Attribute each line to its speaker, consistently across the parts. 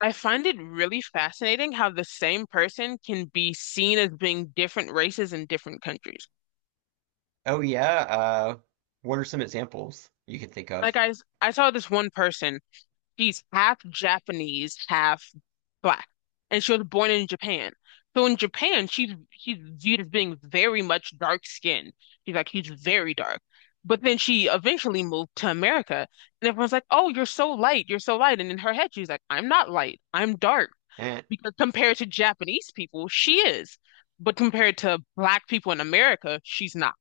Speaker 1: I find it really fascinating how the same person can be seen as being different races in different countries.
Speaker 2: Oh yeah, uh what are some examples you can think
Speaker 1: Like
Speaker 2: of?
Speaker 1: I saw this one person, she's half Japanese, half black, and she was born in Japan. So in Japan, she's viewed as being very much dark skinned. She's very dark. But then she eventually moved to America, and everyone's like, "Oh, you're so light, you're so light." And in her head, she's like, "I'm not light, I'm dark,"
Speaker 2: Eh.
Speaker 1: because compared to Japanese people, she is. But compared to black people in America, she's not.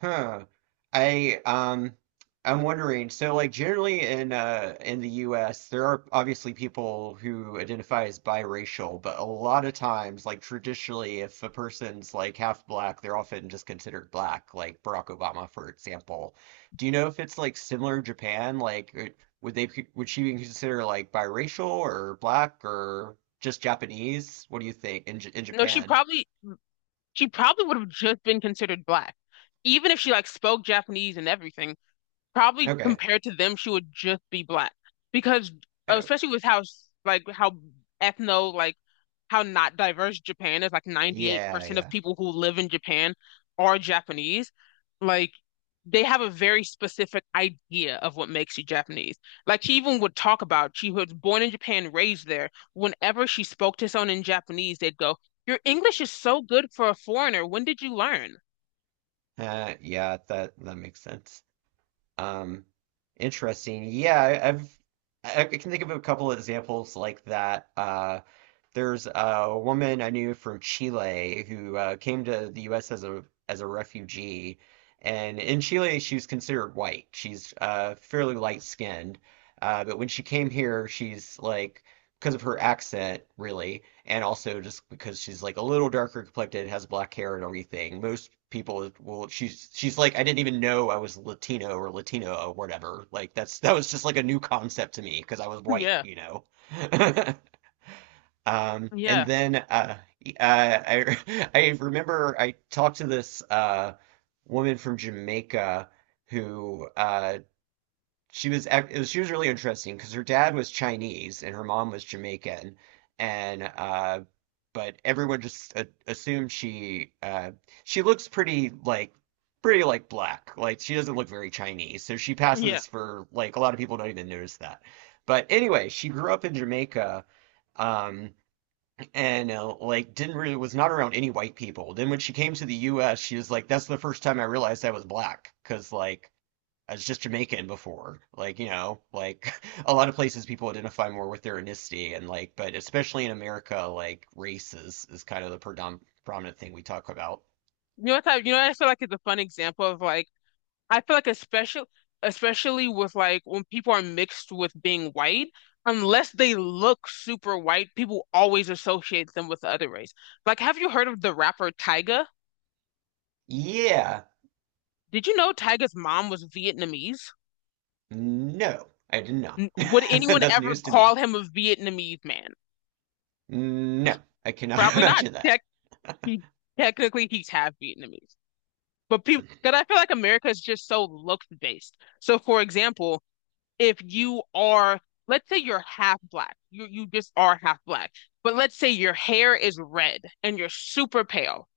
Speaker 2: Huh. I I'm wondering, so like generally in the US there are obviously people who identify as biracial, but a lot of times, like traditionally, if a person's like half black, they're often just considered black, like Barack Obama, for example. Do you know if it's like similar in Japan? Like it- would they would she be considered like biracial or black or just Japanese? What do you think in J in
Speaker 1: No,
Speaker 2: Japan?
Speaker 1: she probably would have just been considered black, even if she like spoke Japanese and everything. Probably
Speaker 2: Okay.
Speaker 1: compared to them, she would just be black because
Speaker 2: Okay.
Speaker 1: especially with how like how ethno like how not diverse Japan is, like
Speaker 2: Yeah,
Speaker 1: 98% of
Speaker 2: yeah.
Speaker 1: people who live in Japan are Japanese. Like they have a very specific idea of what makes you Japanese. Like she even would talk about she was born in Japan, raised there. Whenever she spoke to someone in Japanese, they'd go, "Your English is so good for a foreigner. When did you learn?"
Speaker 2: Yeah, that makes sense. Um, interesting. Yeah, I've I can think of a couple of examples like that. There's a woman I knew from Chile who came to the U.S. As a refugee, and in Chile she was considered white. She's fairly light skinned, but when she came here, she's like because of her accent, really, and also just because she's like a little darker complected, has black hair and everything. Most people will she's like I didn't even know I was Latino or Latino or whatever. Like that's that was just like a new concept to me because I was white,
Speaker 1: Yeah,
Speaker 2: you know. And
Speaker 1: yeah,
Speaker 2: then I I remember I talked to this woman from Jamaica who it was she was really interesting because her dad was Chinese and her mom was Jamaican and but everyone just assumed she looks pretty like black, like she doesn't look very Chinese, so she
Speaker 1: yeah.
Speaker 2: passes for like a lot of people don't even notice that, but anyway she grew up in Jamaica. Um, and like didn't really was not around any white people. Then when she came to the U.S., she was like, "That's the first time I realized I was black," because like I was just Jamaican before. Like you know, like a lot of places people identify more with their ethnicity, and like, but especially in America, like race is kind of the predom prominent thing we talk about.
Speaker 1: You know what I feel like is a fun example of like I feel like especially with like when people are mixed with being white, unless they look super white, people always associate them with the other race. Like, have you heard of the rapper Tyga?
Speaker 2: Yeah,
Speaker 1: Did you know Tyga's mom was Vietnamese?
Speaker 2: no, I did not.
Speaker 1: Would anyone
Speaker 2: That's
Speaker 1: ever
Speaker 2: news to
Speaker 1: call
Speaker 2: me.
Speaker 1: him a Vietnamese man?
Speaker 2: No, I cannot
Speaker 1: Probably not.
Speaker 2: imagine that.
Speaker 1: He Technically he's half Vietnamese. But people, because I feel like America is just so looks based. So, for example, if you are, let's say you're half black, you just are half black, but let's say your hair is red and you're super pale,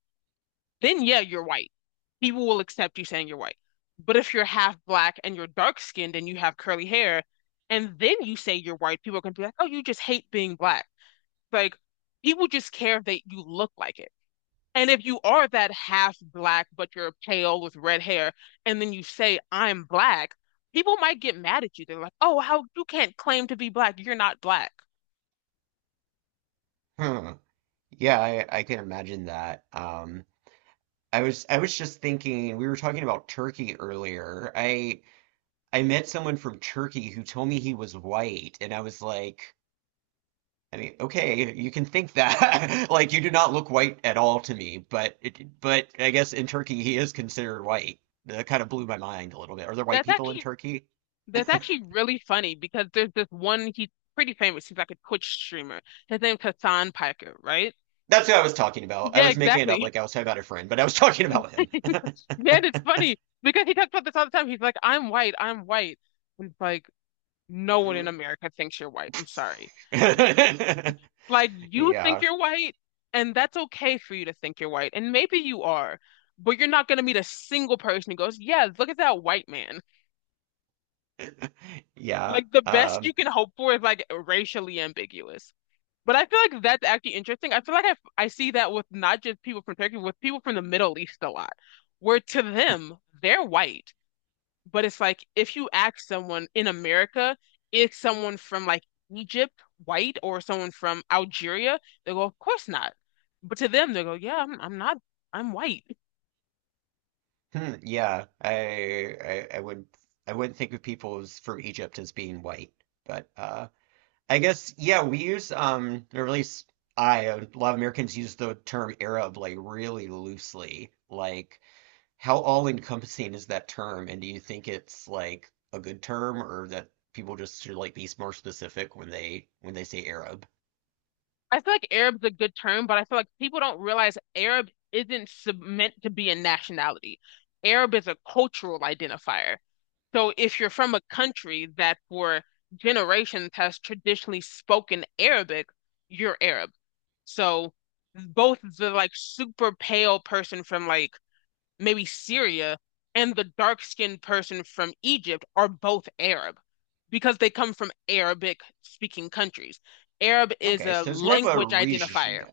Speaker 1: then yeah, you're white. People will accept you saying you're white. But if you're half black and you're dark skinned and you have curly hair, and then you say you're white, people are gonna be like, oh, you just hate being black. Like people just care if they you look like it. And if you are that half black, but you're pale with red hair, and then you say, I'm black, people might get mad at you. They're like, oh, how you can't claim to be black. You're not black.
Speaker 2: Hmm. Yeah, I can imagine that. I was just thinking we were talking about Turkey earlier. I met someone from Turkey who told me he was white, and I was like, I mean, okay, you can think that. Like you do not look white at all to me, but but I guess in Turkey he is considered white. That kind of blew my mind a little bit. Are there white
Speaker 1: That's
Speaker 2: people in
Speaker 1: actually
Speaker 2: Turkey?
Speaker 1: that's actually really funny because there's this one he's pretty famous. He's like a Twitch streamer. His name's Hassan Piker, right?
Speaker 2: That's who I was talking about. I
Speaker 1: Yeah,
Speaker 2: was making it up
Speaker 1: exactly.
Speaker 2: like I was talking about a friend, but I was talking about him.
Speaker 1: Yeah, and it's funny because he talks about this all the time. He's like, I'm white, I'm white. And it's like, no one in America thinks you're white. I'm sorry. You Like you think
Speaker 2: Yeah.
Speaker 1: you're white, and that's okay for you to think you're white. And maybe you are, but you're not gonna meet a single person who goes, yeah, look at that white man.
Speaker 2: Yeah.
Speaker 1: Like the best
Speaker 2: Um,
Speaker 1: you can hope for is like racially ambiguous. But I feel like that's actually interesting. I feel like I see that with not just people from Turkey, with people from the Middle East a lot, where to them, they're white. But it's like if you ask someone in America, if someone from like Egypt white or someone from Algeria, they go, of course not. But to them, they go, yeah, I'm not, I'm white.
Speaker 2: Yeah, I would I wouldn't think of people as, from Egypt as being white, but I guess yeah, we use or at least I a lot of Americans use the term Arab like really loosely. Like how all-encompassing is that term? And do you think it's like a good term or that people just should like be more specific when they say Arab?
Speaker 1: I feel like Arab's a good term, but I feel like people don't realize Arab isn't sub- meant to be a nationality. Arab is a cultural identifier. So if you're from a country that for generations has traditionally spoken Arabic, you're Arab. So both the like super pale person from like maybe Syria, and the dark-skinned person from Egypt are both Arab because they come from Arabic-speaking countries. Arab is
Speaker 2: Okay,
Speaker 1: a
Speaker 2: so it's more of a
Speaker 1: language identifier.
Speaker 2: region.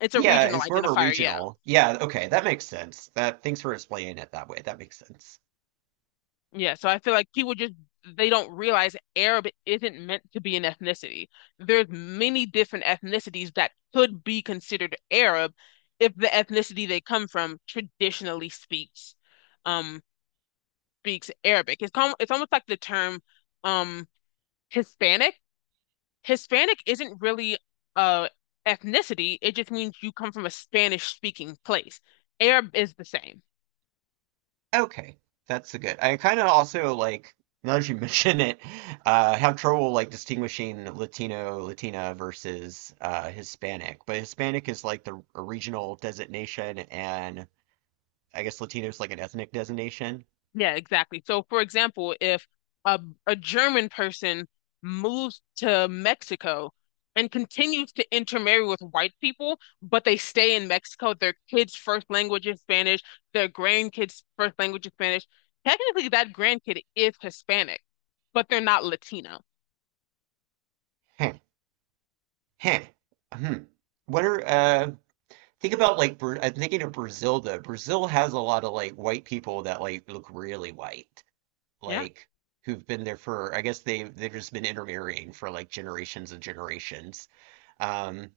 Speaker 1: It's a
Speaker 2: Yeah,
Speaker 1: regional
Speaker 2: it's more of a
Speaker 1: identifier, yeah.
Speaker 2: regional. Yeah, okay, that makes sense. That thanks for explaining it that way. That makes sense.
Speaker 1: Yeah, so I feel like people just they don't realize Arab isn't meant to be an ethnicity. There's many different ethnicities that could be considered Arab if the ethnicity they come from traditionally speaks um speaks Arabic. It's almost like the term um Hispanic, Hispanic isn't really uh ethnicity. It just means you come from a Spanish speaking place. Arab is the same.
Speaker 2: Okay, that's a good. I kind of also like now that you mention it, have trouble like distinguishing Latino, Latina versus Hispanic. But Hispanic is like the a regional designation, and I guess Latino is like an ethnic designation.
Speaker 1: Yeah, exactly. So for example, if a a German person moves to Mexico and continues to intermarry with white people, but they stay in Mexico, their kids' first language is Spanish, their grandkids' first language is Spanish. Technically, that grandkid is Hispanic, but they're not Latino.
Speaker 2: Huh. Huh. Hmm. What are? Think about like I'm thinking of Brazil though. Brazil has a lot of like white people that like look really white,
Speaker 1: Yeah.
Speaker 2: like who've been there for I guess they they've just been intermarrying for like generations and generations. Um,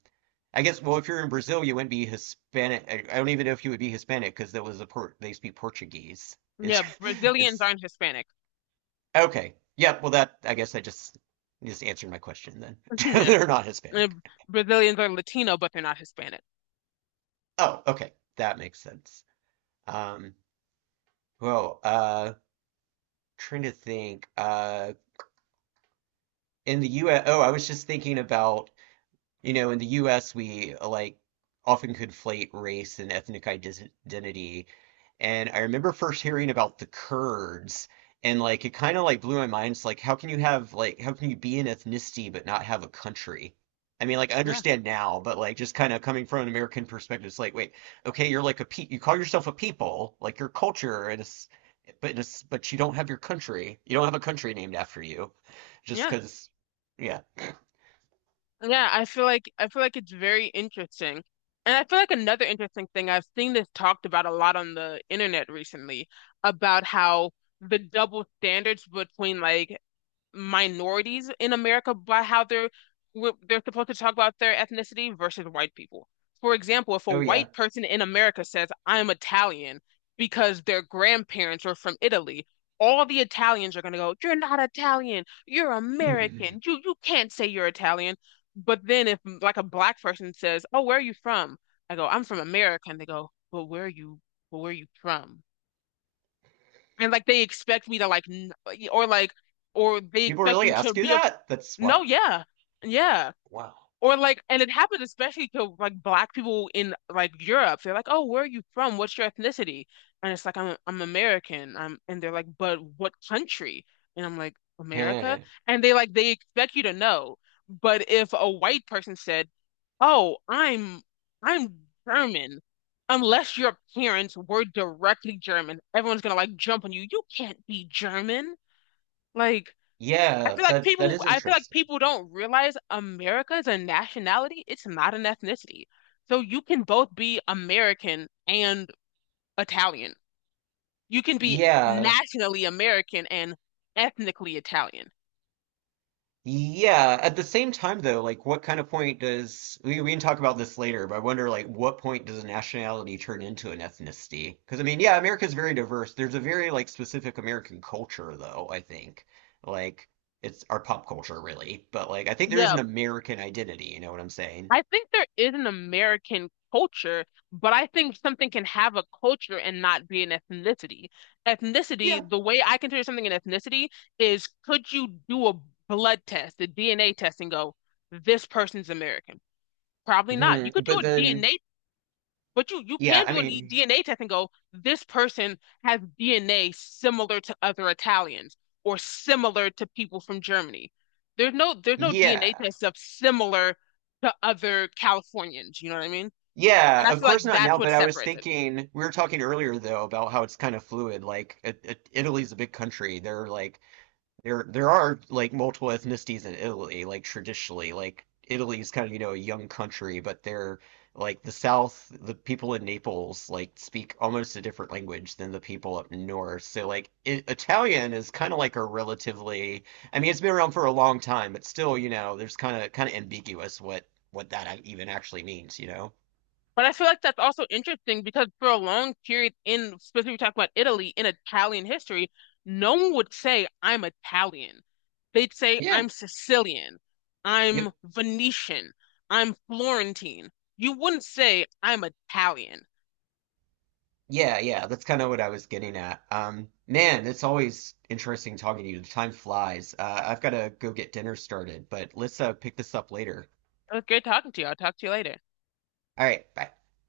Speaker 2: I guess well if you're in Brazil you wouldn't be Hispanic. I don't even know if you would be Hispanic because there was a port they speak Portuguese. Is
Speaker 1: Yeah, Brazilians
Speaker 2: is
Speaker 1: aren't Hispanic.
Speaker 2: okay. Yeah, well that I guess I just answered my question then.
Speaker 1: Yeah.
Speaker 2: They're not
Speaker 1: Uh,
Speaker 2: Hispanic.
Speaker 1: Brazilians are Latino, but they're not Hispanic.
Speaker 2: Oh, okay. That makes sense. Um, well, trying to think in the US, oh, I was just thinking about. You know, in the US, we like often conflate race and identity. And I remember first hearing about the Kurds, and like it kind of like blew my mind. It's like, how can you have like, how can you be an ethnicity but not have a country? I mean, like, I
Speaker 1: Yeah.
Speaker 2: understand now, but like, just kind of coming from an American perspective, it's like, wait, okay, you're like a pe you call yourself a people, like your culture, and but but you don't have your country. You don't have a country named after you, just
Speaker 1: Yeah.
Speaker 2: because, yeah.
Speaker 1: Yeah. I feel like it's very interesting. And I feel like another interesting thing, I've seen this talked about a lot on the internet recently about how the double standards between like minorities in America by how they're supposed to talk about their ethnicity versus white people. For example, if a
Speaker 2: Oh yeah.
Speaker 1: white person in America says, "I'm Italian," because their grandparents are from Italy, all the Italians are going to go, "You're not Italian. You're American. You can't say you're Italian." But then if like a black person says, "Oh, where are you from?" I go, "I'm from America," and they go, "But where are you? But where are you from?" And like they expect me to like, or like, or they
Speaker 2: People
Speaker 1: expect
Speaker 2: really
Speaker 1: you to
Speaker 2: ask you
Speaker 1: be
Speaker 2: that? That's
Speaker 1: no,
Speaker 2: what.
Speaker 1: yeah. Yeah.
Speaker 2: Wow.
Speaker 1: Or like, and it happened especially to like black people in like Europe. They're like, "Oh, where are you from? What's your ethnicity?" And it's like, I'm American." I'm And they're like, "But what country?" And I'm like, "America."
Speaker 2: Heh.
Speaker 1: And they like they expect you to know. But if a white person said, "Oh, I'm I'm German," unless your parents were directly German, everyone's gonna like jump on you. You can't be German. Like
Speaker 2: Yeah, that is
Speaker 1: I feel like
Speaker 2: interesting.
Speaker 1: people don't realize America is a nationality. It's not an ethnicity. So you can both be American and Italian. You can be
Speaker 2: Yeah.
Speaker 1: nationally American and ethnically Italian.
Speaker 2: Yeah. At the same time though, like what kind of point does we can talk about this later, but I wonder like what point does a nationality turn into an ethnicity? Because I mean, yeah, America's very diverse. There's a very like specific American culture though, I think. Like it's our pop culture really, but like I think there is
Speaker 1: Yeah,
Speaker 2: an American identity, you know what I'm saying?
Speaker 1: I think there is an American culture, but I think something can have a culture and not be an ethnicity.
Speaker 2: Yeah.
Speaker 1: Ethnicity, the way I consider something an ethnicity is could you do a blood test, a DNA test, and go, this person's American. Probably not. You
Speaker 2: hmm
Speaker 1: could do
Speaker 2: But
Speaker 1: a
Speaker 2: then
Speaker 1: DNA, but you
Speaker 2: yeah,
Speaker 1: can
Speaker 2: I
Speaker 1: do a
Speaker 2: mean,
Speaker 1: DNA test and go, this person has DNA similar to other Italians or similar to people from Germany. There's no DNA
Speaker 2: yeah.
Speaker 1: test of similar to other Californians, you know what I mean?
Speaker 2: Yeah,
Speaker 1: And I
Speaker 2: of
Speaker 1: feel like
Speaker 2: course not
Speaker 1: that's
Speaker 2: now,
Speaker 1: what
Speaker 2: but I was
Speaker 1: separates it.
Speaker 2: thinking, we were talking earlier though about how it's kind of fluid. Like Italy's a big country. There are like there are like multiple ethnicities in Italy, like traditionally. Like Italy's kind of, you know, a young country, but they're like the South, the people in Naples like speak almost a different language than the people up north. So like I Italian is kind of like a relatively, I mean, it's been around for a long time, but still, you know, there's kind of ambiguous what that even actually means, you know?
Speaker 1: But I feel like that's also interesting because for a long period in specifically talking about Italy in Italian history, no one would say I'm Italian. They'd say I'm Sicilian,
Speaker 2: Yep.
Speaker 1: I'm Venetian, I'm Florentine. You wouldn't say I'm Italian.
Speaker 2: Yeah, yeah. That's kind of what I was getting at. Man, it's always interesting talking to you. The time flies. I've got to go get dinner started, but let's pick this up later.
Speaker 1: It was great talking to you. I'll talk to you later.
Speaker 2: All right. Bye.